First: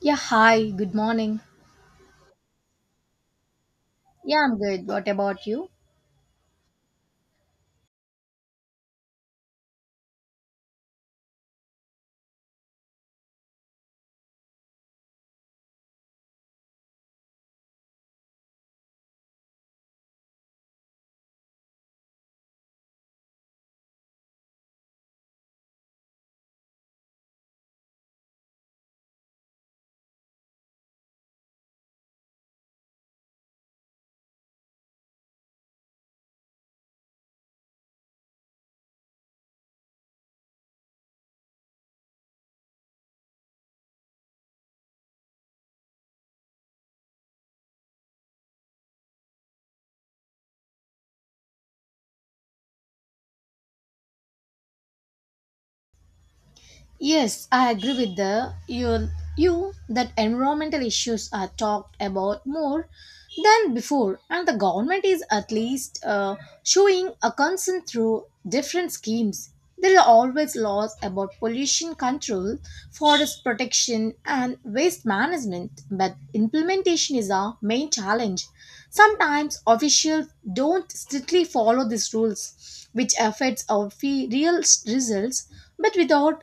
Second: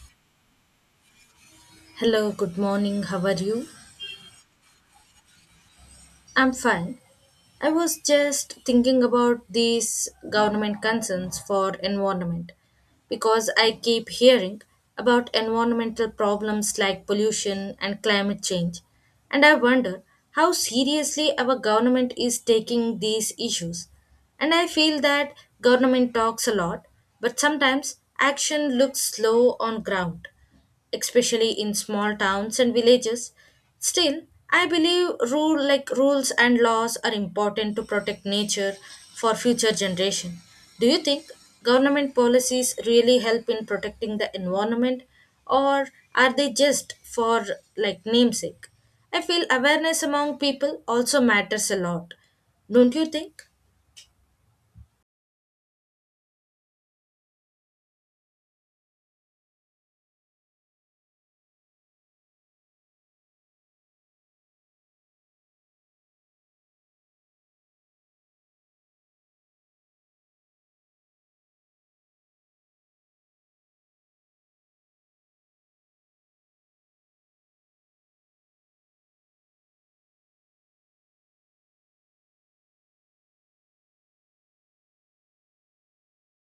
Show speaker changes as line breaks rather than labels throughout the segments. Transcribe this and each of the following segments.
Yeah, hi, good morning.
Hello, good morning. How are you?
Yeah, I'm good. What about you?
I'm fine. I was just thinking about these government concerns for environment because I keep hearing about environmental problems like pollution and climate change. And I wonder how seriously our government is taking these issues. And I feel that government talks a lot, but sometimes action looks slow on ground especially in small towns and villages. Still, I believe rules and laws are important to protect nature for future generation. Do you think government policies really help in protecting the environment or are they just for like namesake? I feel awareness among people also matters a lot. Don't you think?
Yes, I agree with the you you that environmental issues are talked about more than before, and the government is at least showing a concern through different schemes. There are always laws about pollution control, forest protection, and waste management, but implementation is our main challenge. Sometimes officials don't strictly follow these rules, which affects our results, but without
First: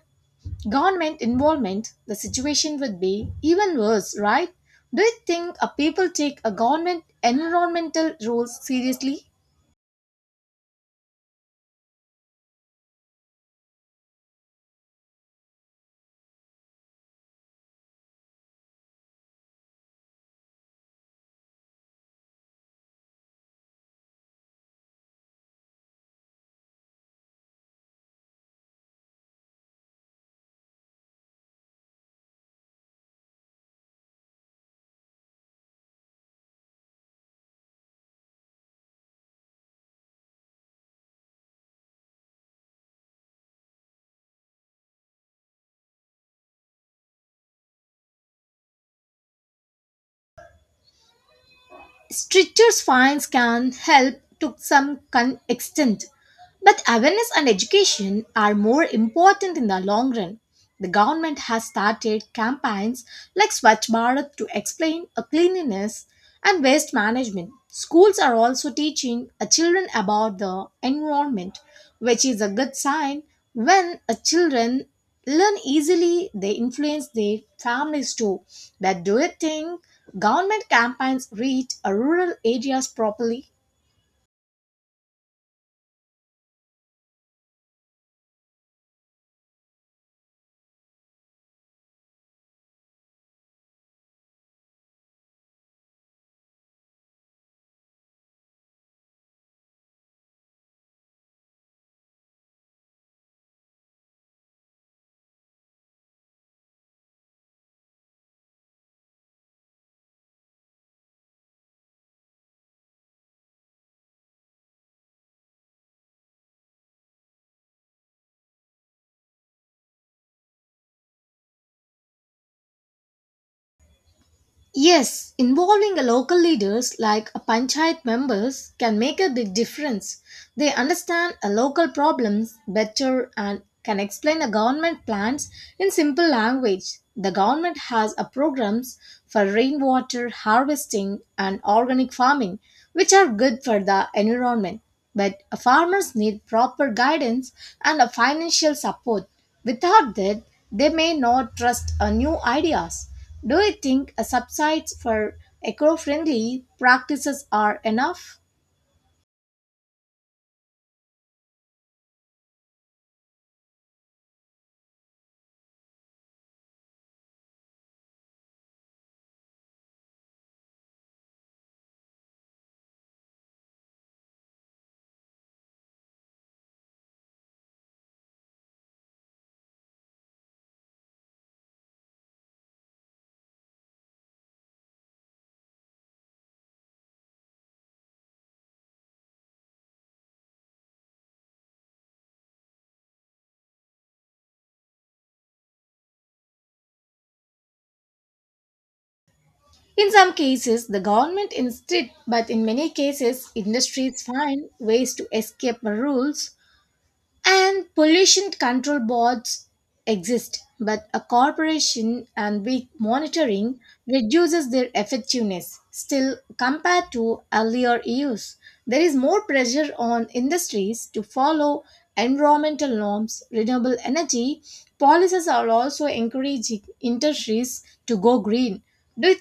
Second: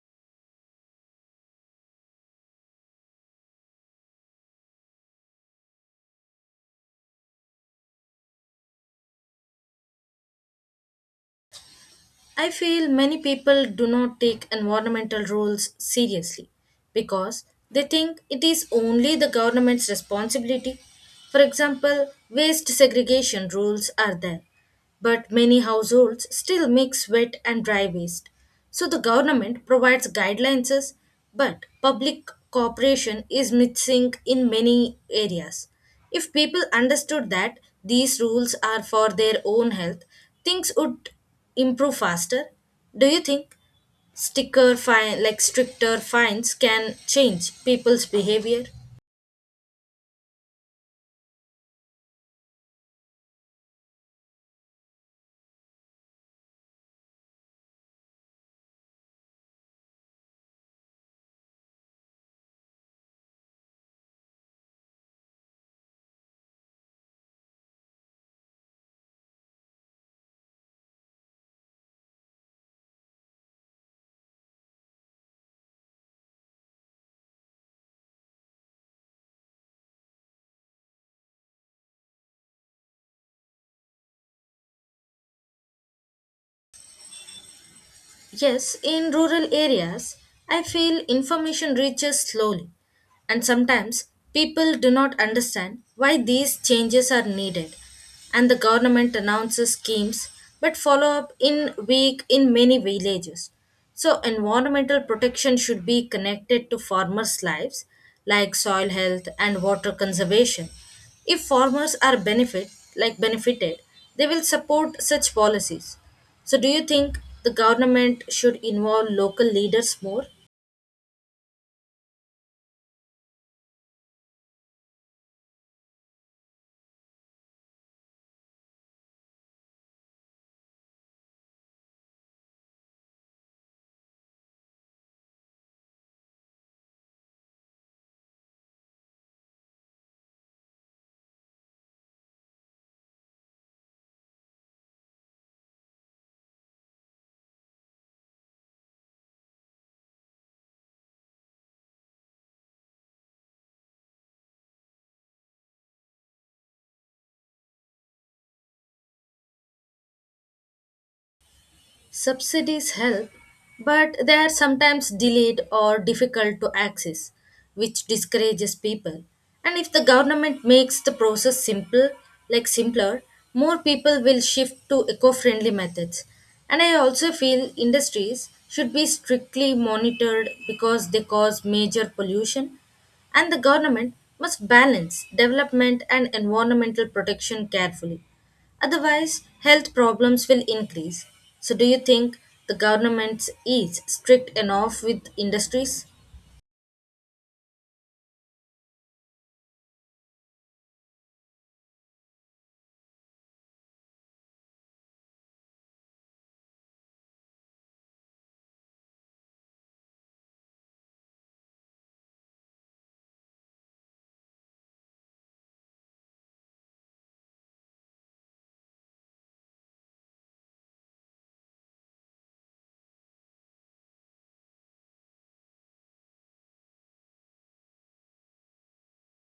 government involvement, the situation would be even worse, right? Do you think people take a government environmental rules seriously?
I feel many people do not take environmental rules seriously because they think it is only the government's responsibility. For example, waste segregation rules are there, but many households still mix wet and dry waste. So the government provides guidelines, but public cooperation is missing in many areas. If people understood that these rules are for their own health, things would improve faster? Do you think sticker fine like stricter fines can change people's behavior?
Stricter fines can help to some extent, but awareness and education are more important in the long run. The government has started campaigns like Swachh Bharat to explain a cleanliness and waste management. Schools are also teaching a children about the environment, which is a good sign. When a children learn easily, they influence their families too. But do you think government campaigns reach a rural areas properly?
Yes, in rural areas, I feel information reaches slowly, and sometimes people do not understand why these changes are needed. And the government announces schemes but follow up in weak in many villages. So, environmental protection should be connected to farmers' lives, like soil health and water conservation. If farmers are benefited, they will support such policies. So, do you think the government should involve local leaders more?
Yes, involving a local leaders like a panchayat members can make a big difference. They understand a local problems better and can explain the government plans in simple language. The government has a programs for rainwater harvesting and organic farming, which are good for the environment. But farmers need proper guidance and a financial support. Without that, they may not trust new ideas. Do you think a subsides for eco-friendly practices are enough?
Subsidies help, but they are sometimes delayed or difficult to access, which discourages people. And if the government makes the process simpler, more people will shift to eco-friendly methods. And I also feel industries should be strictly monitored because they cause major pollution. And the government must balance development and environmental protection carefully. Otherwise, health problems will increase. So, do you think the government is strict enough with industries?
In some cases, the government insists, but in many cases, industries find ways to escape the rules, and pollution control boards exist, but a corporation and weak monitoring reduces their effectiveness. Still, compared to earlier years, there is more pressure on industries to follow environmental norms. Renewable energy policies are also encouraging industries to go green. Do you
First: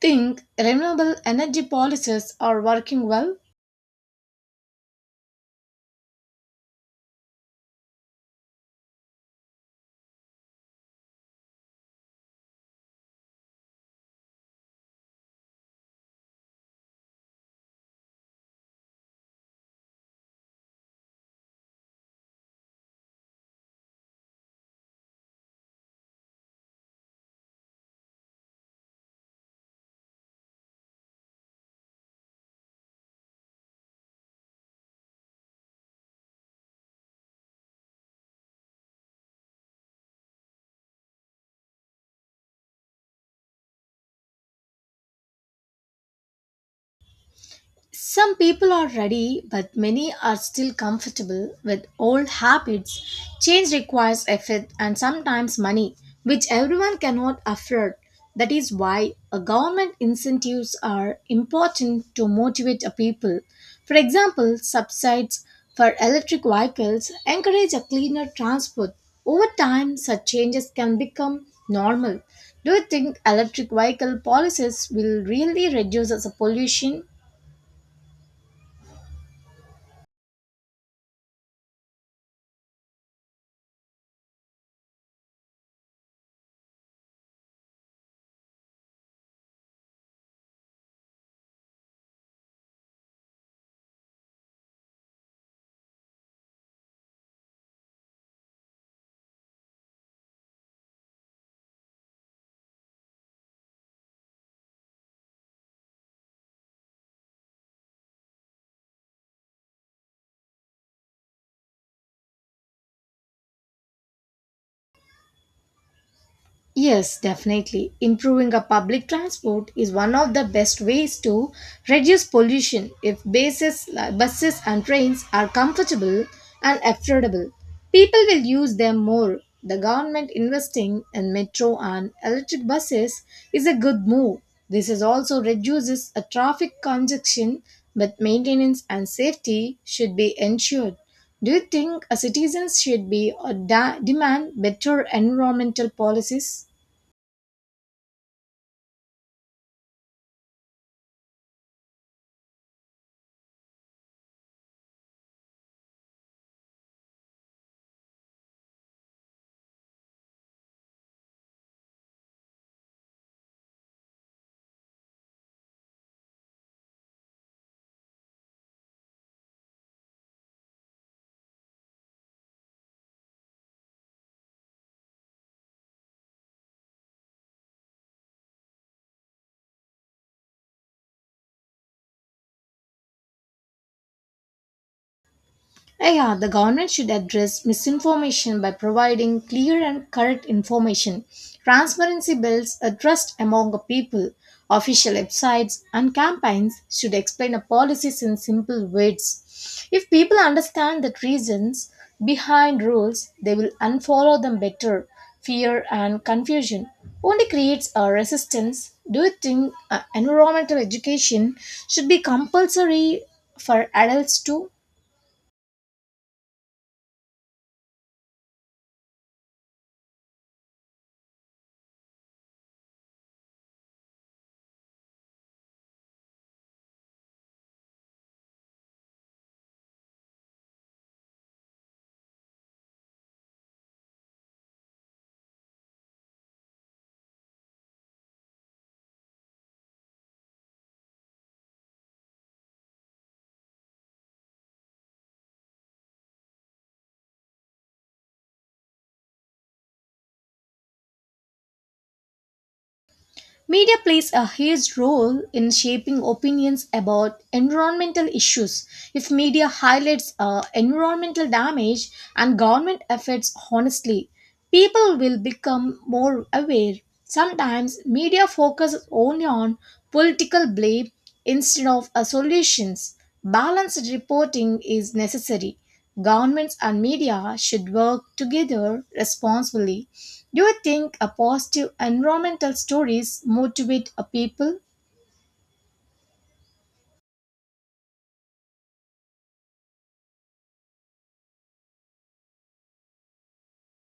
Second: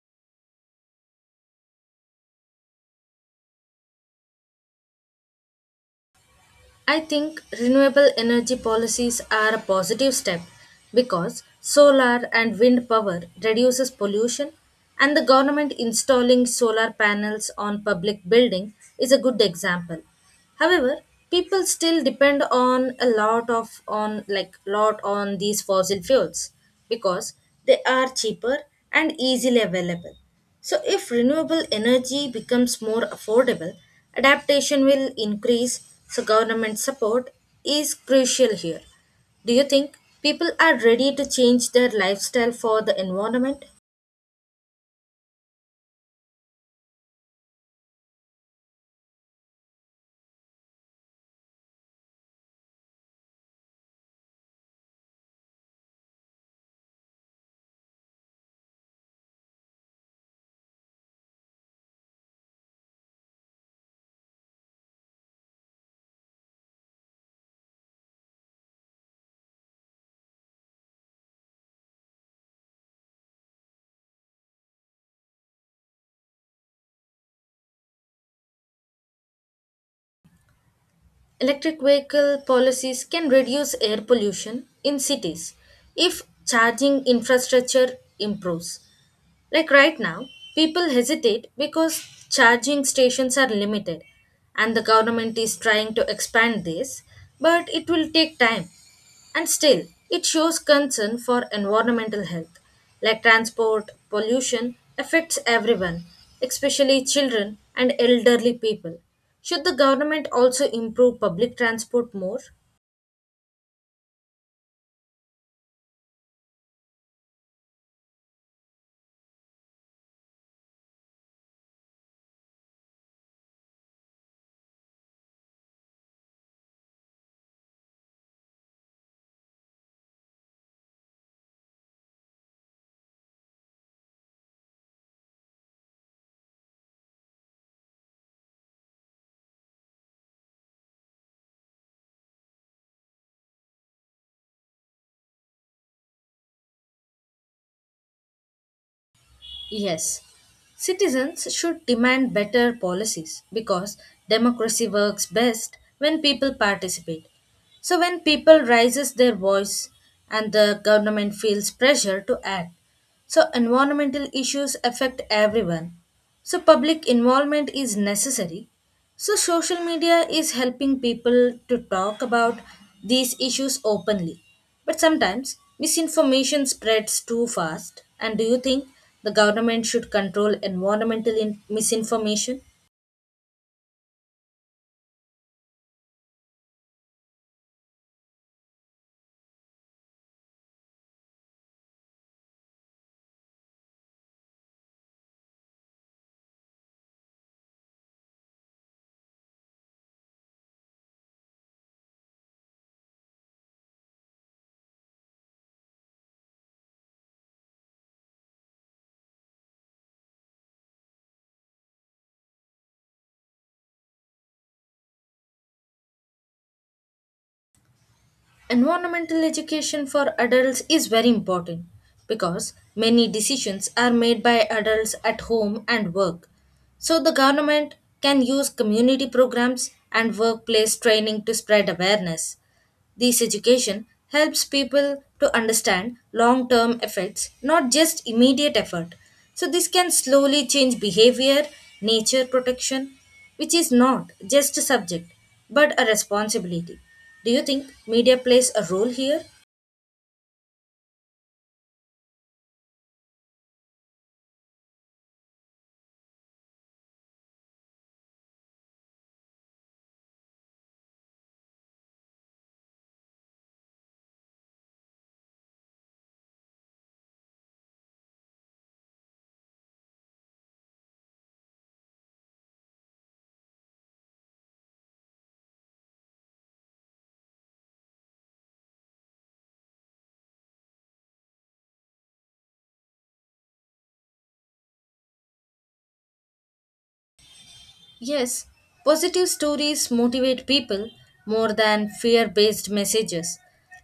think renewable energy policies are working well?
I think renewable energy policies are a positive step because solar and wind power reduces pollution and the government installing solar panels on public building is a good example. However, people still depend on a lot of on like lot on these fossil fuels because they are cheaper and easily available. So, if renewable energy becomes more affordable, adaptation will increase, so, government support is crucial here. Do you think people are ready to change their lifestyle for the environment?
Some people are ready, but many are still comfortable with old habits. Change requires effort and sometimes money, which everyone cannot afford. That is why government incentives are important to motivate a people. For example, subsides for electric vehicles encourage a cleaner transport. Over time, such changes can become normal. Do you think electric vehicle policies will really reduce the pollution?
Electric vehicle policies can reduce air pollution in cities if charging infrastructure improves. Like right now, people hesitate because charging stations are limited and the government is trying to expand this, but it will take time. And still, it shows concern for environmental health, like transport, pollution affects everyone, especially children and elderly people. Should the government also improve public transport more?
Yes, definitely. Improving a public transport is one of the best ways to reduce pollution if bases, like buses and trains are comfortable and affordable. People will use them more. The government investing in metro and electric buses is a good move. This is also reduces a traffic congestion, but maintenance and safety should be ensured. Do you think a citizens should be or demand better environmental policies?
Yes, citizens should demand better policies because democracy works best when people participate. So when people raises their voice and the government feels pressure to act. So environmental issues affect everyone so, public involvement is necessary. So, social media is helping people to talk about these issues openly. But sometimes misinformation spreads too fast. And do you think the government should control misinformation?
Yeah, the government should address misinformation by providing clear and correct information. Transparency builds a trust among the people. Official websites and campaigns should explain a policies in simple words. If people understand the reasons behind rules, they will unfollow them better. Fear and confusion only creates a resistance. Do you think environmental education should be compulsory for adults too?
Environmental education for adults is very important because many decisions are made by adults at home and work. So, the government can use community programs and workplace training to spread awareness. This education helps people to understand long term effects, not just immediate effort. So, this can slowly change behavior, nature protection, which is not just a subject but a responsibility. Do you think media plays a role here?
Media plays a huge role in shaping opinions about environmental issues. If media highlights environmental damage and government efforts honestly, people will become more aware. Sometimes media focuses only on political blame instead of solutions. Balanced reporting is necessary. Governments and media should work together responsibly. Do you think a positive environmental stories motivate a people?
Yes, positive stories motivate people more than fear based messages.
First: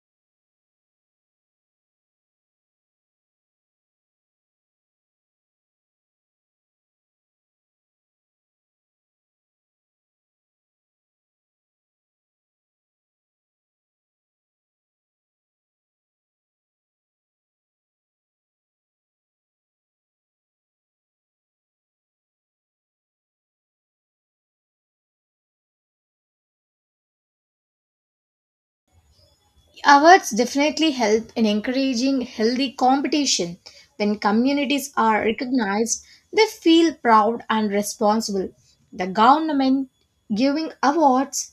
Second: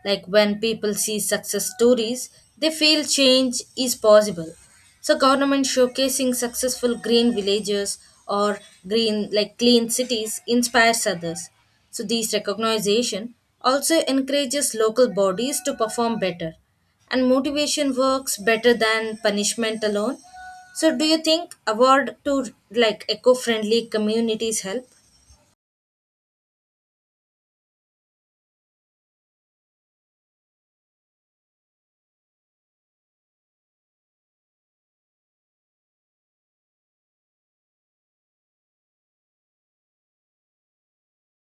Like when people see success stories, they feel change is possible. So, government showcasing successful green villages or green, like clean cities, inspires others. So, this recognition also encourages local bodies to perform better. And motivation works better than punishment alone, so do you think award to like eco-friendly communities help?
Awards definitely help in encouraging healthy competition. When communities are recognized, they feel proud and responsible. The government giving awards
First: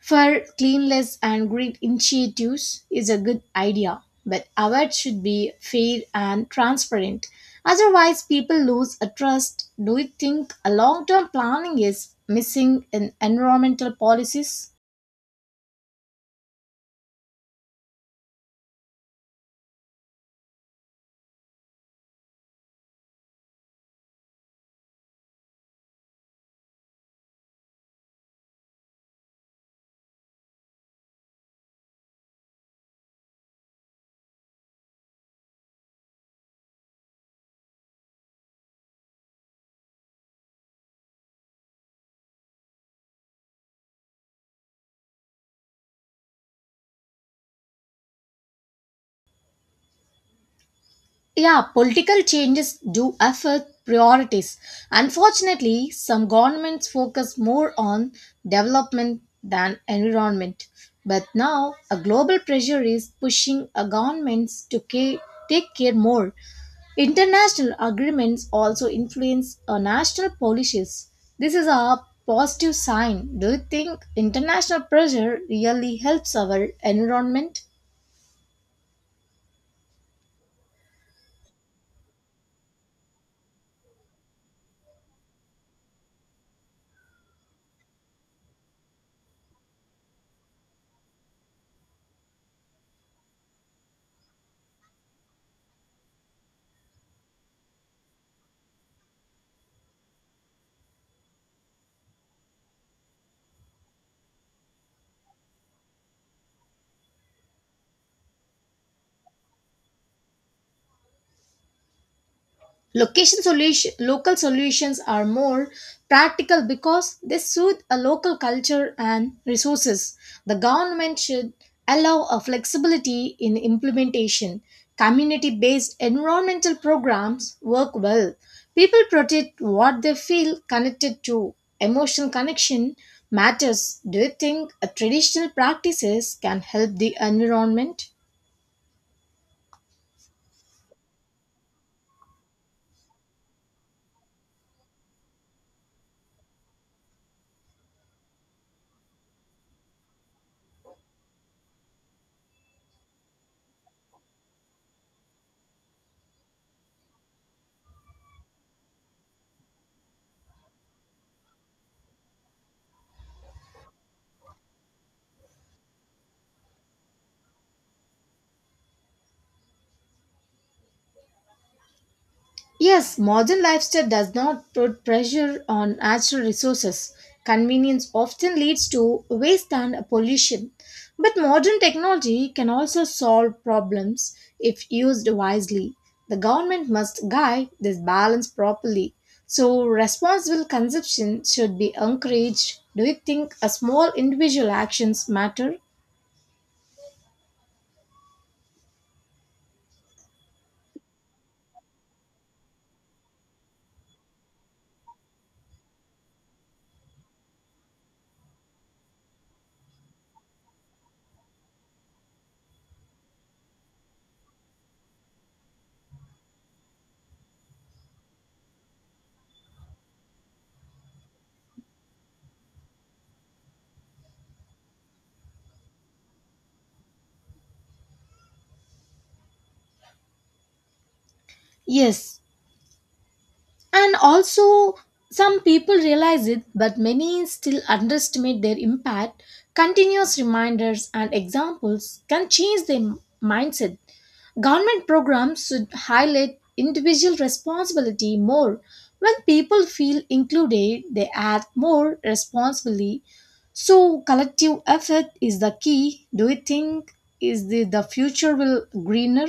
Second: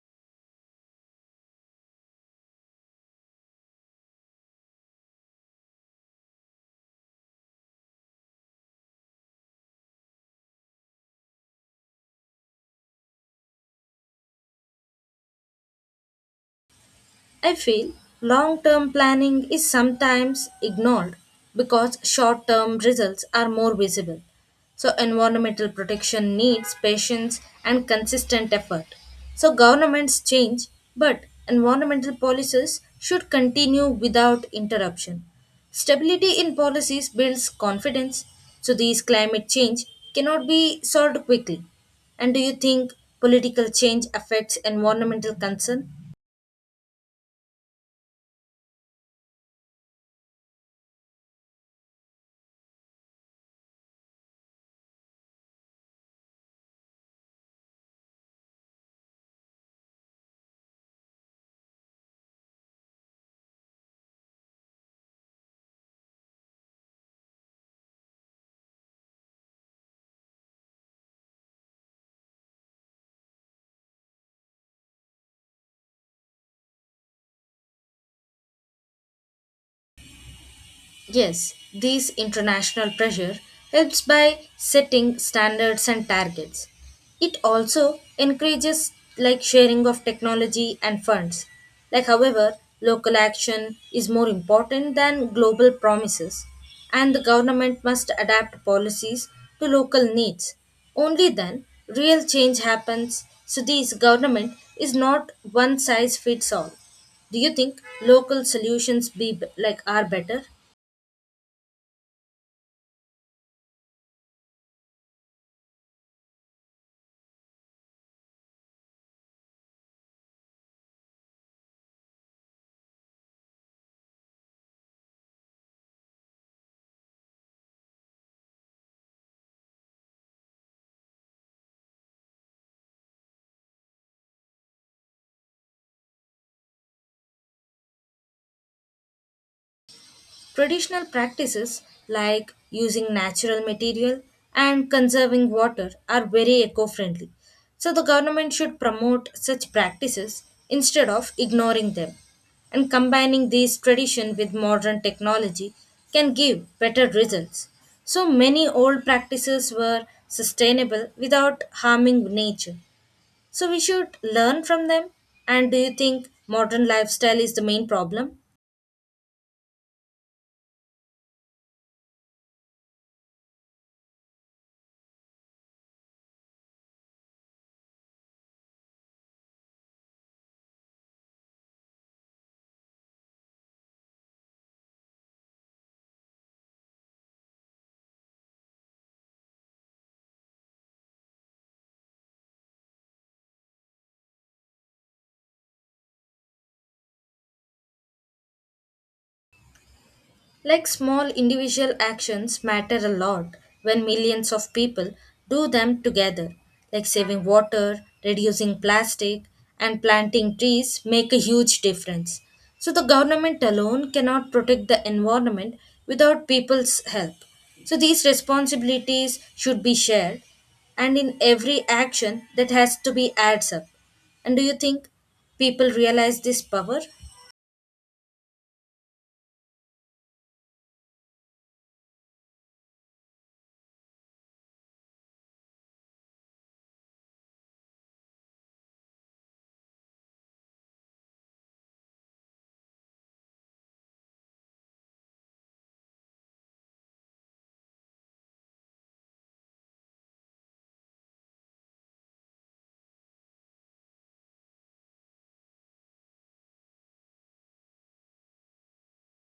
for cleanliness and green initiatives is a good idea, but awards should be fair and transparent. Otherwise, people lose a trust. Do you think a long term planning is missing in environmental policies?
I feel long term planning is sometimes ignored because short term results are more visible. So, environmental protection needs patience and consistent effort. So, governments change, but environmental policies should continue without interruption. Stability in policies builds confidence, so, these climate change cannot be solved quickly. And do you think political change affects environmental concern?
Yeah, political changes do affect priorities. Unfortunately, some governments focus more on development than environment. But now, a global pressure is pushing governments to take care more. International agreements also influence national policies. This is a positive sign. Do you think international pressure really helps our environment?
Yes, this international pressure helps by setting standards and targets. It also encourages like sharing of technology and funds. Like however, local action is more important than global promises and the government must adapt policies to local needs. Only then real change happens. So this government is not one size fits all. Do you think local solutions be like are better?
Local solutions are more practical because they suit a local culture and resources. The government should allow a flexibility in implementation. Community based environmental programs work well. People protect what they feel connected to. Emotional connection matters. Do you think traditional practices can help the environment?
Traditional practices like using natural material and conserving water are very eco friendly. So, the government should promote such practices instead of ignoring them. And combining these tradition with modern technology can give better results. So, many old practices were sustainable without harming nature. So, we should learn from them. And do you think modern lifestyle is the main problem?
Yes, modern lifestyle does not put pressure on natural resources. Convenience often leads to waste and pollution. But modern technology can also solve problems if used wisely. The government must guide this balance properly. So, responsible consumption should be encouraged. Do you think a small individual actions matter?
Like small individual actions matter a lot when millions of people do them together. Like saving water, reducing plastic, and planting trees make a huge difference. So the government alone cannot protect the environment without people's help. So these responsibilities should be shared and in every action that has to be adds up. And do you think people realize this power?
Yes, and also, some people realize it, but many still underestimate their impact. Continuous reminders and examples can change their mindset. Government programs should highlight individual responsibility more. When people feel included, they act more responsibly. So, collective effort is the key. Do you think is the future will greener?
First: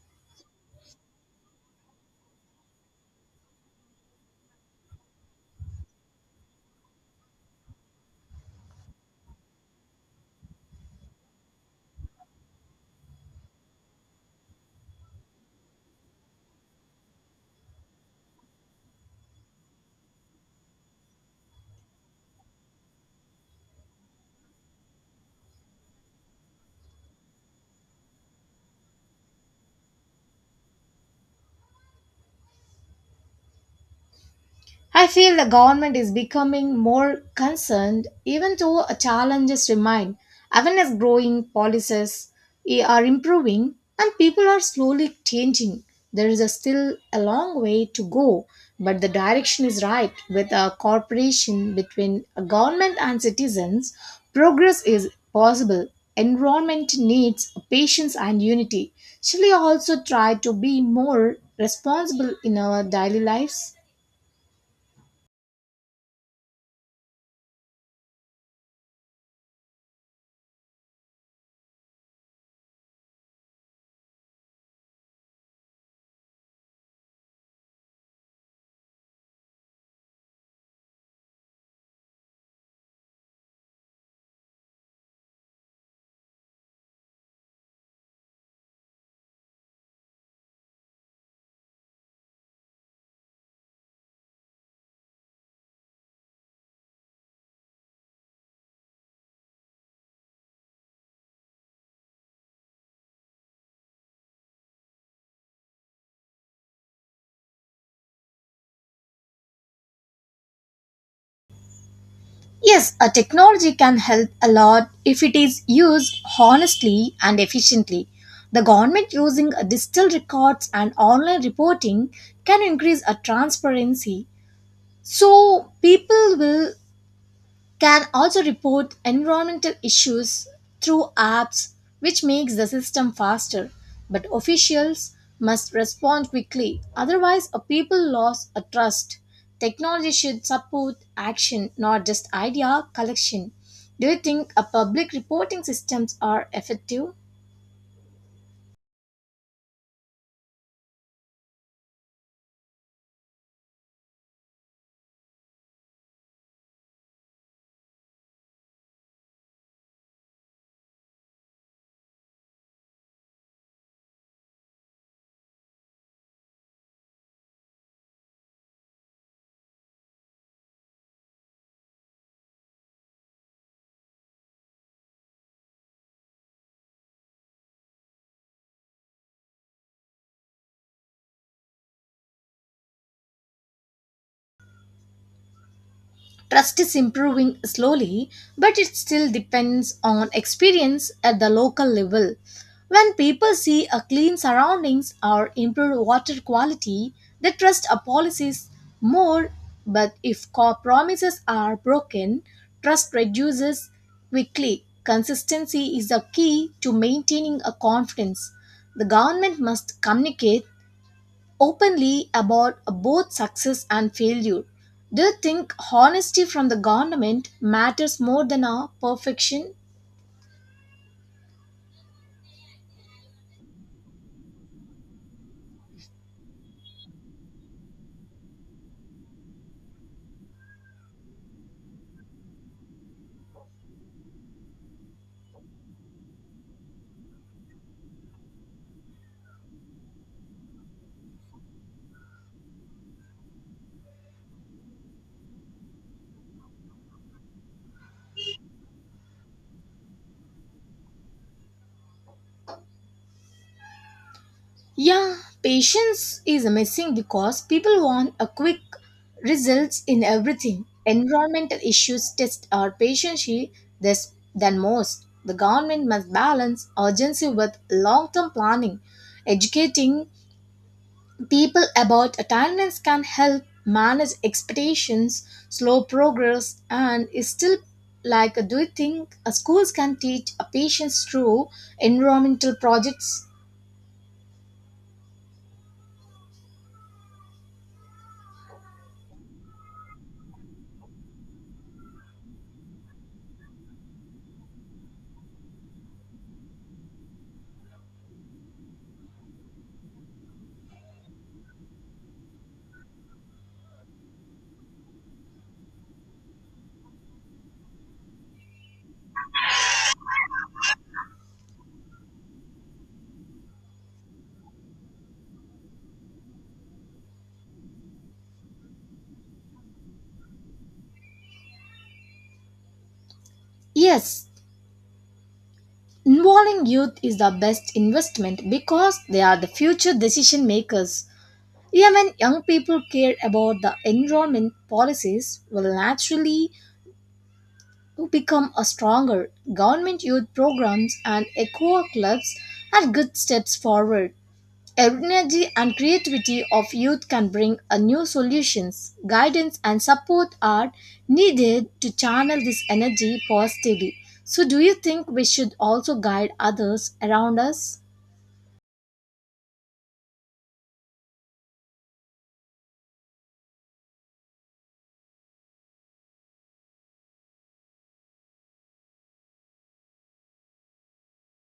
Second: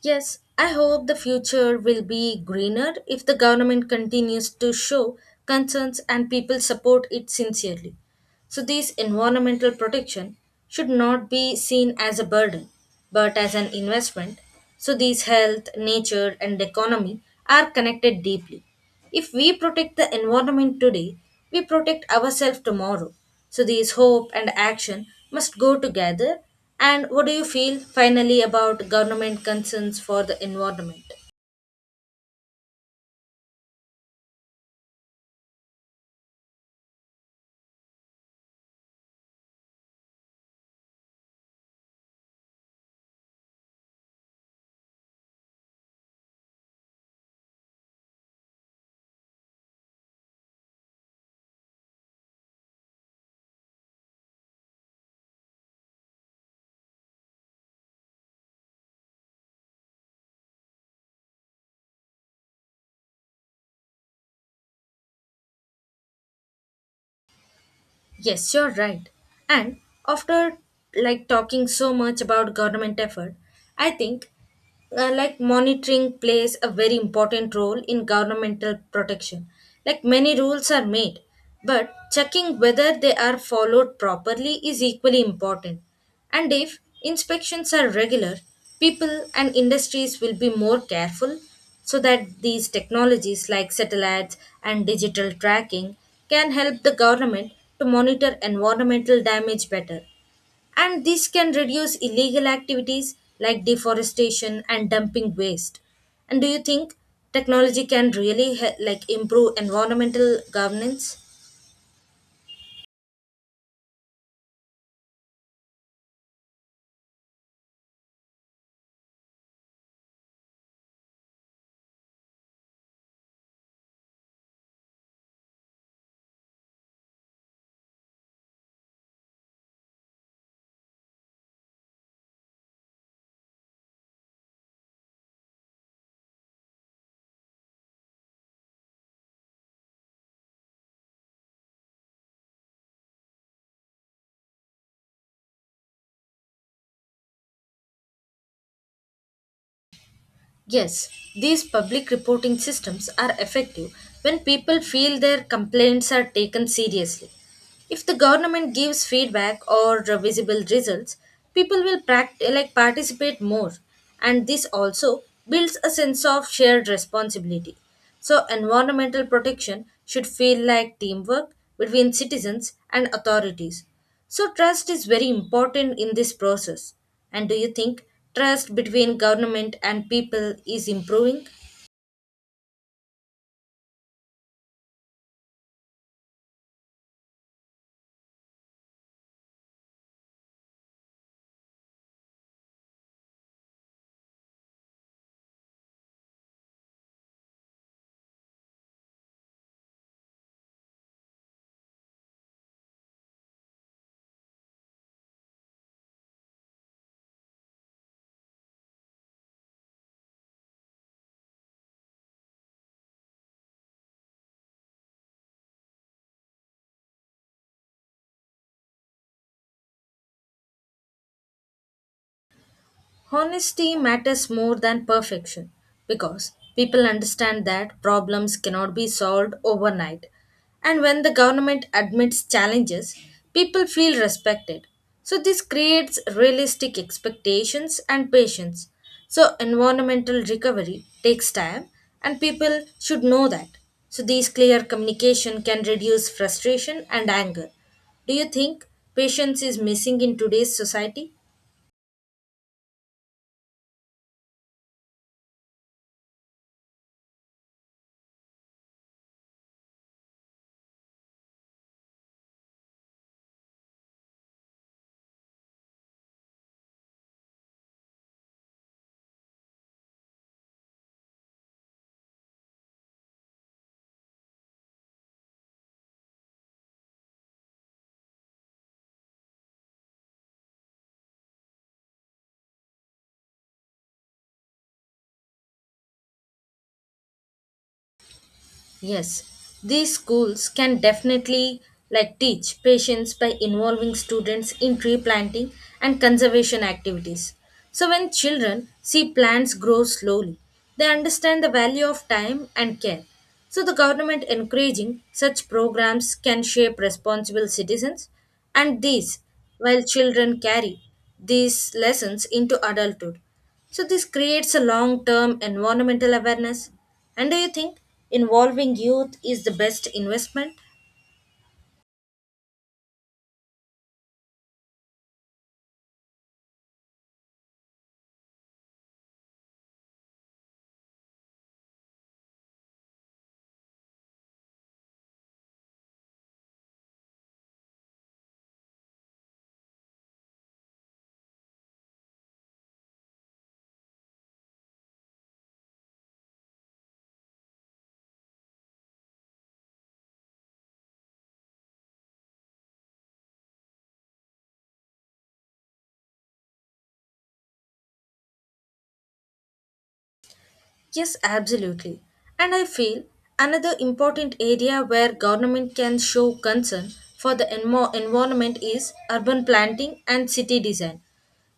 Yes, I hope the future will be greener if the government continues to show concerns and people support it sincerely. So, this environmental protection should not be seen as a burden but as an investment. So, these health, nature, and economy are connected deeply. If we protect the environment today, we protect ourselves tomorrow. So these hope and action must go together. And what do you feel finally about government concerns for the environment?
I feel the government is becoming more concerned, even though challenges remain. Awareness growing, policies are improving, and people are slowly changing. There is a still a long way to go, but the direction is right. With a cooperation between a government and citizens, progress is possible. Environment needs patience and unity. Shall we also try to be more responsible in our daily lives?
Yes, you're right. And after like talking so much about government effort, I think like monitoring plays a very important role in governmental protection. Like many rules are made, but checking whether they are followed properly is equally important. And if inspections are regular, people and industries will be more careful so that these technologies like satellites and digital tracking can help the government to monitor environmental damage better. And this can reduce illegal activities like deforestation and dumping waste. And do you think technology can really improve environmental governance?
Yes, a technology can help a lot if it is used honestly and efficiently. The government using digital records and online reporting can increase a transparency, so people will can also report environmental issues through apps, which makes the system faster, but officials must respond quickly, otherwise a people lose a trust. Technology should support action, not just idea collection. Do you think a public reporting systems are effective?
Yes, these public reporting systems are effective when people feel their complaints are taken seriously. If the government gives feedback or visible results, people will participate more, and this also builds a sense of shared responsibility. So, environmental protection should feel like teamwork between citizens and authorities. So, trust is very important in this process. And do you think trust between government and people is improving?
Trust is improving slowly, but it still depends on experience at the local level. When people see a clean surroundings or improved water quality, they trust a policies more. But if promises are broken, trust reduces quickly. Consistency is the key to maintaining a confidence. The government must communicate openly about both success and failure. Do you think honesty from the government matters more than our perfection?
Honesty matters more than perfection because people understand that problems cannot be solved overnight. And when the government admits challenges, people feel respected. So, this creates realistic expectations and patience. So, environmental recovery takes time, and people should know that. So, these clear communication can reduce frustration and anger. Do you think patience is missing in today's society?
Yeah, patience is missing because people want a quick results in everything. Environmental issues test our patience less than most. The government must balance urgency with long-term planning, educating people about attendance can help manage expectations, slow progress, and is still like do you think schools can teach a patients through environmental projects?
Yes, these schools can definitely like teach patience by involving students in tree planting and conservation activities. So when children see plants grow slowly, they understand the value of time and care. So the government encouraging such programs can shape responsible citizens and these while children carry these lessons into adulthood. So this creates a long-term environmental awareness. And do you think involving youth is the best investment?
Yes, involving youth is the best investment because they are the future decision makers. Even young people care about the environment policies will naturally become a stronger. Government youth programs and eco clubs are good steps forward. Energy and creativity of youth can bring a new solutions, guidance and support are needed to channel this energy positively. So do you think we should also guide others around us?
Yes, absolutely. And I feel another important area where government can show concern for the environment is urban planting and city design.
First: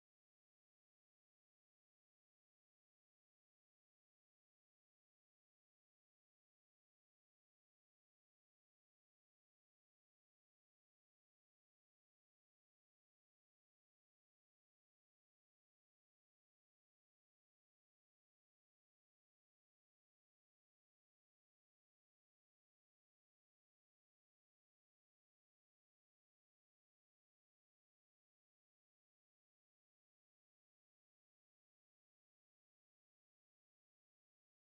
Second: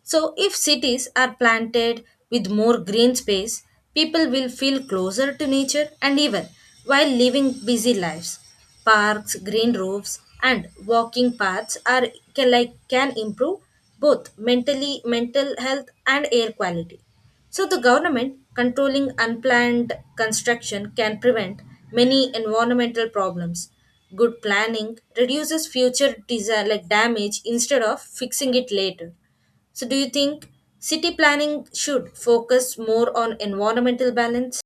So, if cities are planted with more green space, people will feel closer to nature and even while living busy lives. Parks, green roofs, and walking paths are can improve both mental health and air quality. So the government controlling unplanned construction can prevent many environmental problems. Good planning reduces future damage instead of fixing it later. So, do you think city planning should focus more on environmental balance?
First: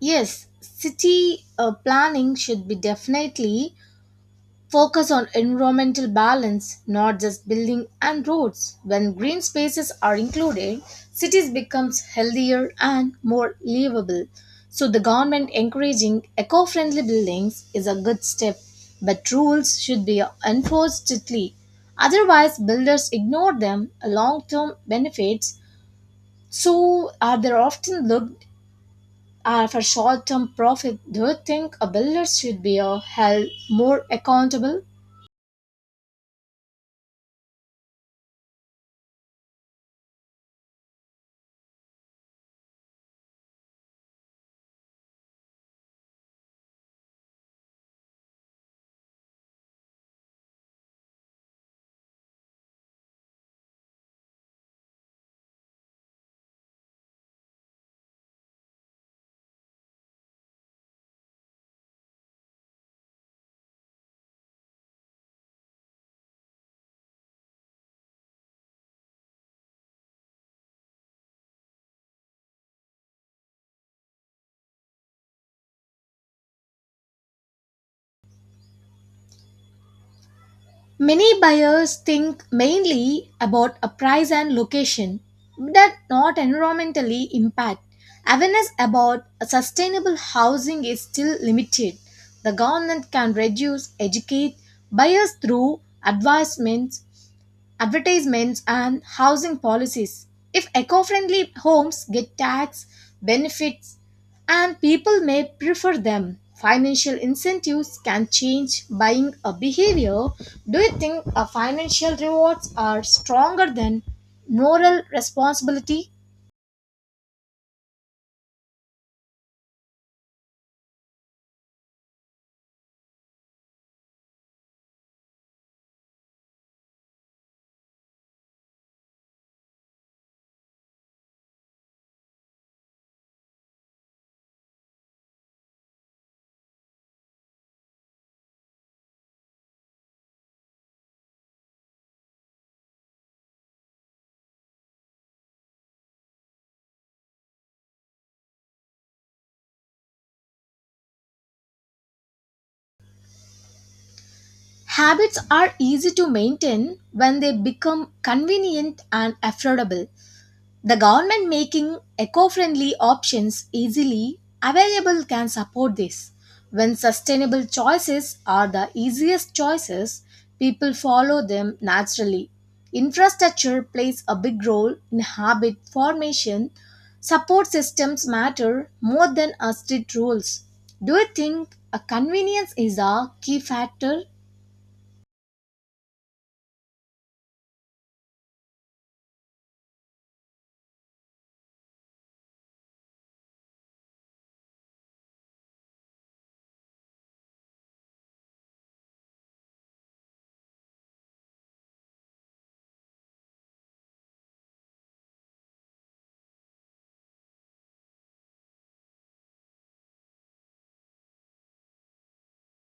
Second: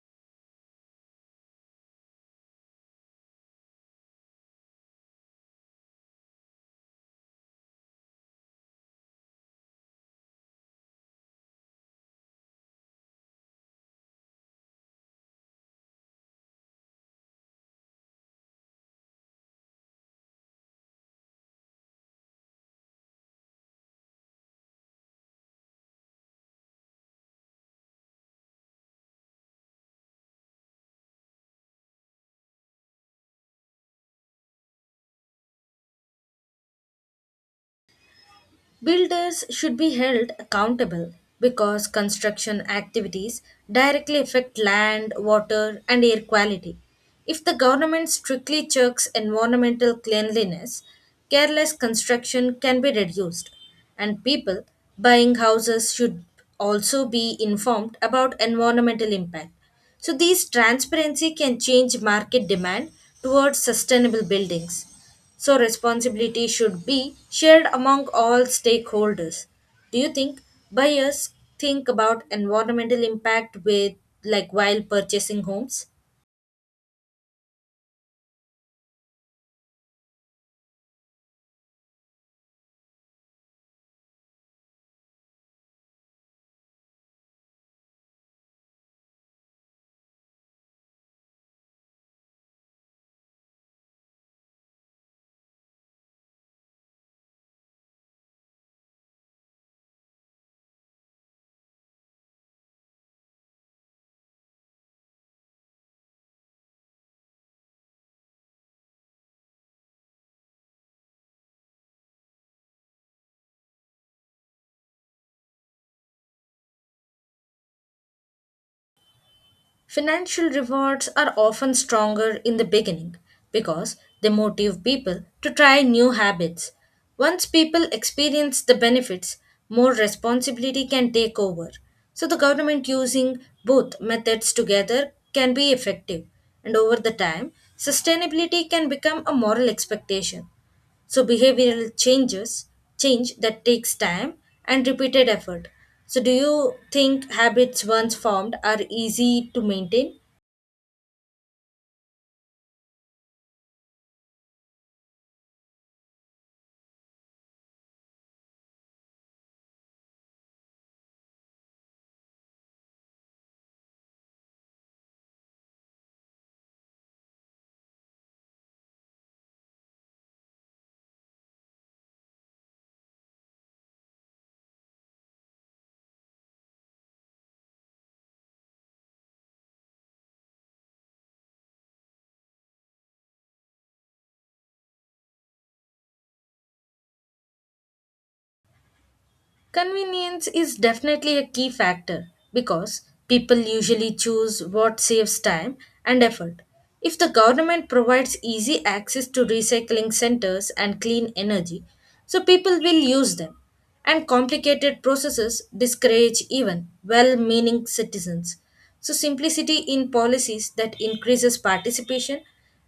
Yes, city planning should be definitely focus on environmental balance, not just building and roads. When green spaces are included, cities becomes healthier and more livable. So the government encouraging eco-friendly buildings is a good step, but rules should be enforced strictly. Otherwise, builders ignore them long-term benefits, so are they often looked for short-term profit. Do you think a builder should be held more accountable?
Builders should be held accountable because construction activities directly affect land, water, and air quality. If the government strictly checks environmental cleanliness, careless construction can be reduced, and people buying houses should also be informed about environmental impact. So, these transparency can change market demand towards sustainable buildings. So, responsibility should be shared among all stakeholders. Do you think buyers think about environmental impact with like while purchasing homes?
Many buyers think mainly about a price and location, but not environmentally impact. Awareness about sustainable housing is still limited. The government can reduce, educate buyers through advertisements and housing policies. If eco-friendly homes get tax benefits and people may prefer them, financial incentives can change buying a behavior. Do you think a financial rewards are stronger than moral responsibility?
Financial rewards are often stronger in the beginning because they motivate people to try new habits. Once people experience the benefits, more responsibility can take over. So, the government using both methods together can be effective, and over the time, sustainability can become a moral expectation. So behavioral change that takes time and repeated effort. So do you think habits once formed are easy to maintain?
Habits are easy to maintain when they become convenient and affordable. The government making eco friendly options easily available can support this. When sustainable choices are the easiest choices, people follow them naturally. Infrastructure plays a big role in habit formation. Support systems matter more than a strict rules. Do you think a convenience is a key factor?
Convenience is definitely a key factor because people usually choose what saves time and effort. If the government provides easy access to recycling centers and clean energy, so people will use them. And complicated processes discourage even well meaning citizens. So, simplicity in policies that increases participation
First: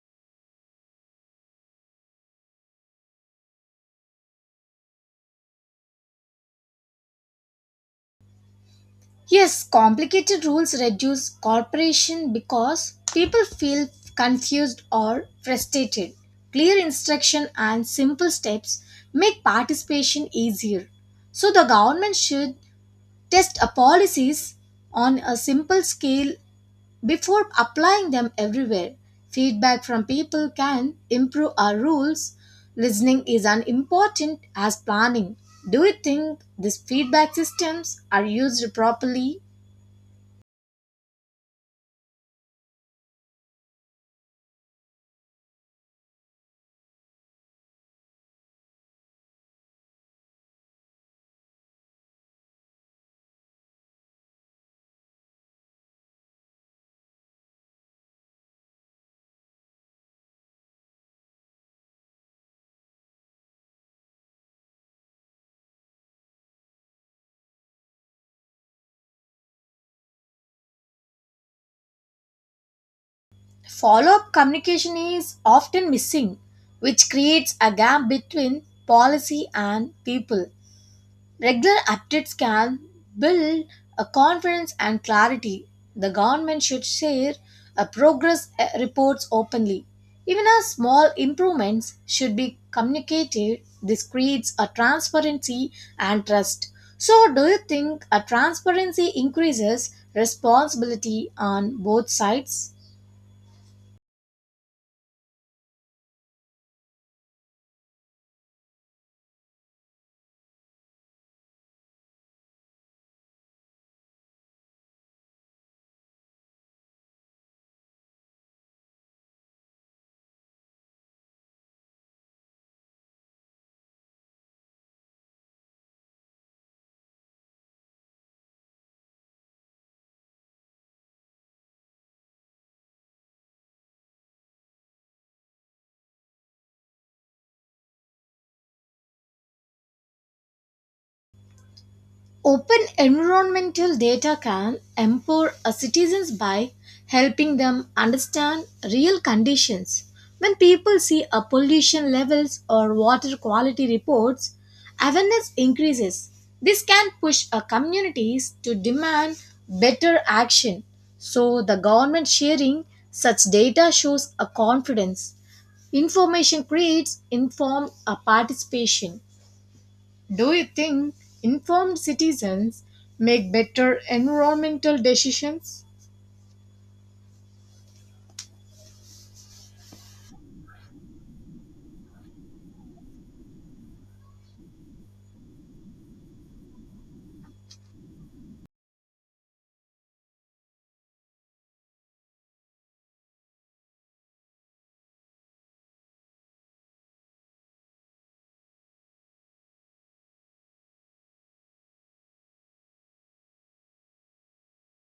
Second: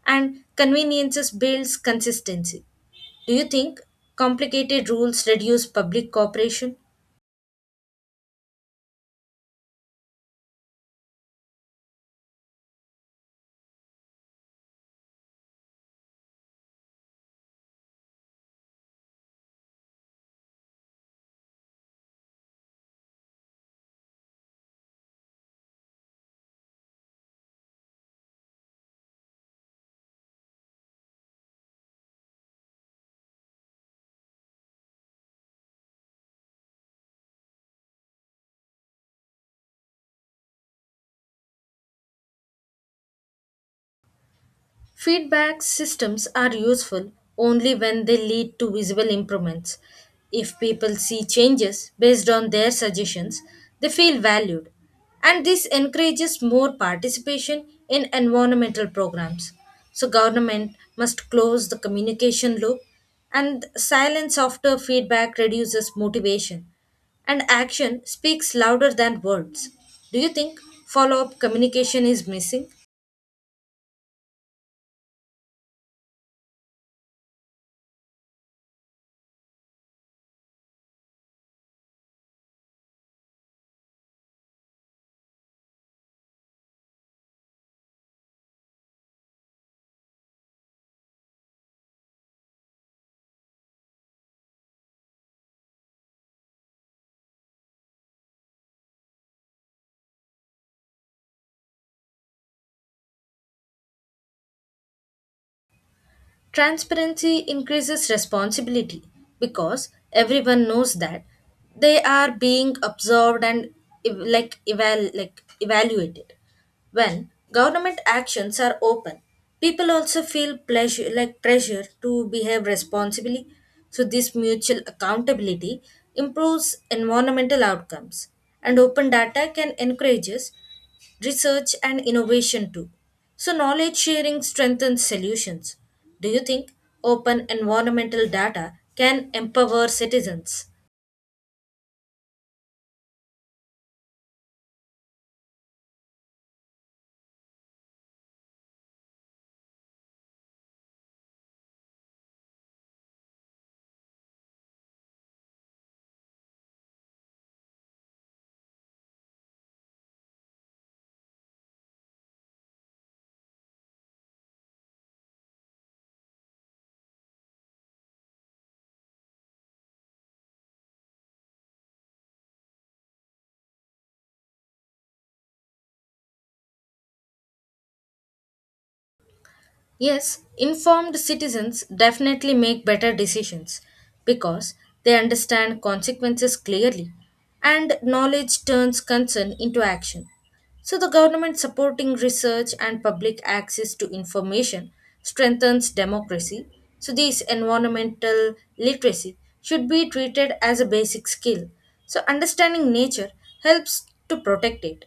and conveniences builds consistency. Do you think complicated rules reduce public cooperation?
Yes, complicated rules reduce cooperation because people feel confused or frustrated. Clear instruction and simple steps make participation easier. So the government should test a policies on a simple scale before applying them everywhere. Feedback from people can improve our rules. Listening is as important as planning. Do you think these feedback systems are used properly?
Feedback systems are useful only when they lead to visible improvements. If people see changes based on their suggestions, they feel valued, and this encourages more participation in environmental programs. So, government must close the communication loop, and silence after feedback reduces motivation, and action speaks louder than words. Do you think follow up communication is missing?
Follow up communication is often missing, which creates a gap between policy and people. Regular updates can build a confidence and clarity. The government should share a progress reports openly. Even a small improvements should be communicated. This creates a transparency and trust. So, do you think a transparency increases responsibility on both sides?
Transparency increases responsibility because everyone knows that they are being observed and evaluated. When government actions are open, people also feel pleasure like pressure to behave responsibly. So this mutual accountability improves environmental outcomes and open data can encourage us research and innovation too. So knowledge sharing strengthens solutions. Do you think open environmental data can empower citizens?
Open environmental data can empower a citizens by helping them understand real conditions. When people see a pollution levels or water quality reports, awareness increases. This can push a communities to demand better action. So the government sharing such data shows a confidence. Information creates informed participation. Do you think informed citizens make better environmental decisions?
Yes, informed citizens definitely make better decisions because they understand consequences clearly and knowledge turns concern into action. So, the government supporting research and public access to information strengthens democracy. So, this environmental literacy should be treated as a basic skill. So, understanding nature helps to protect it.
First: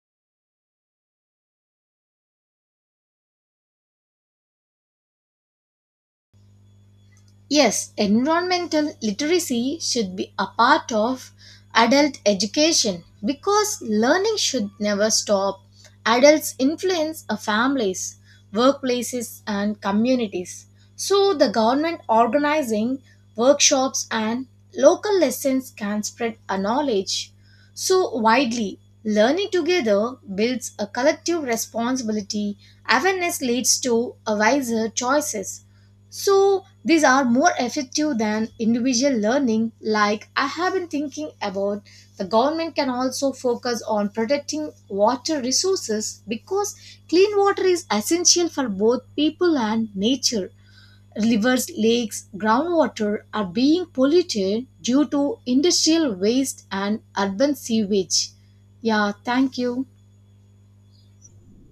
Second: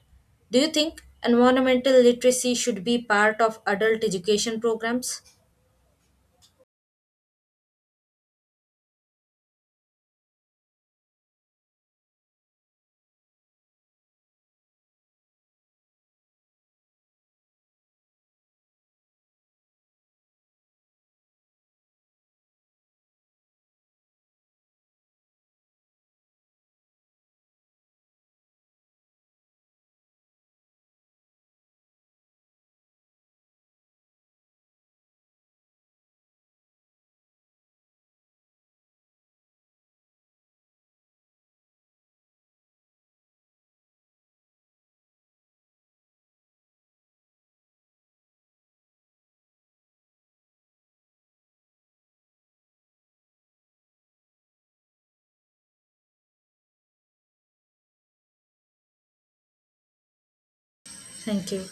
Do you think environmental literacy should be part of adult education programs?
Yes, environmental literacy should be a part of adult education because learning should never stop. Adults influence our families, workplaces, and communities. So, the government organizing workshops and local lessons can spread a knowledge so widely. Learning together builds a collective responsibility. Awareness leads to a wiser choices. So these are more effective than individual learning. Like I have been thinking about, the government can also focus on protecting water resources because clean water is essential for both people and nature. Rivers, lakes, groundwater are being polluted due to industrial waste and urban sewage. Yeah, thank you.
Thank you.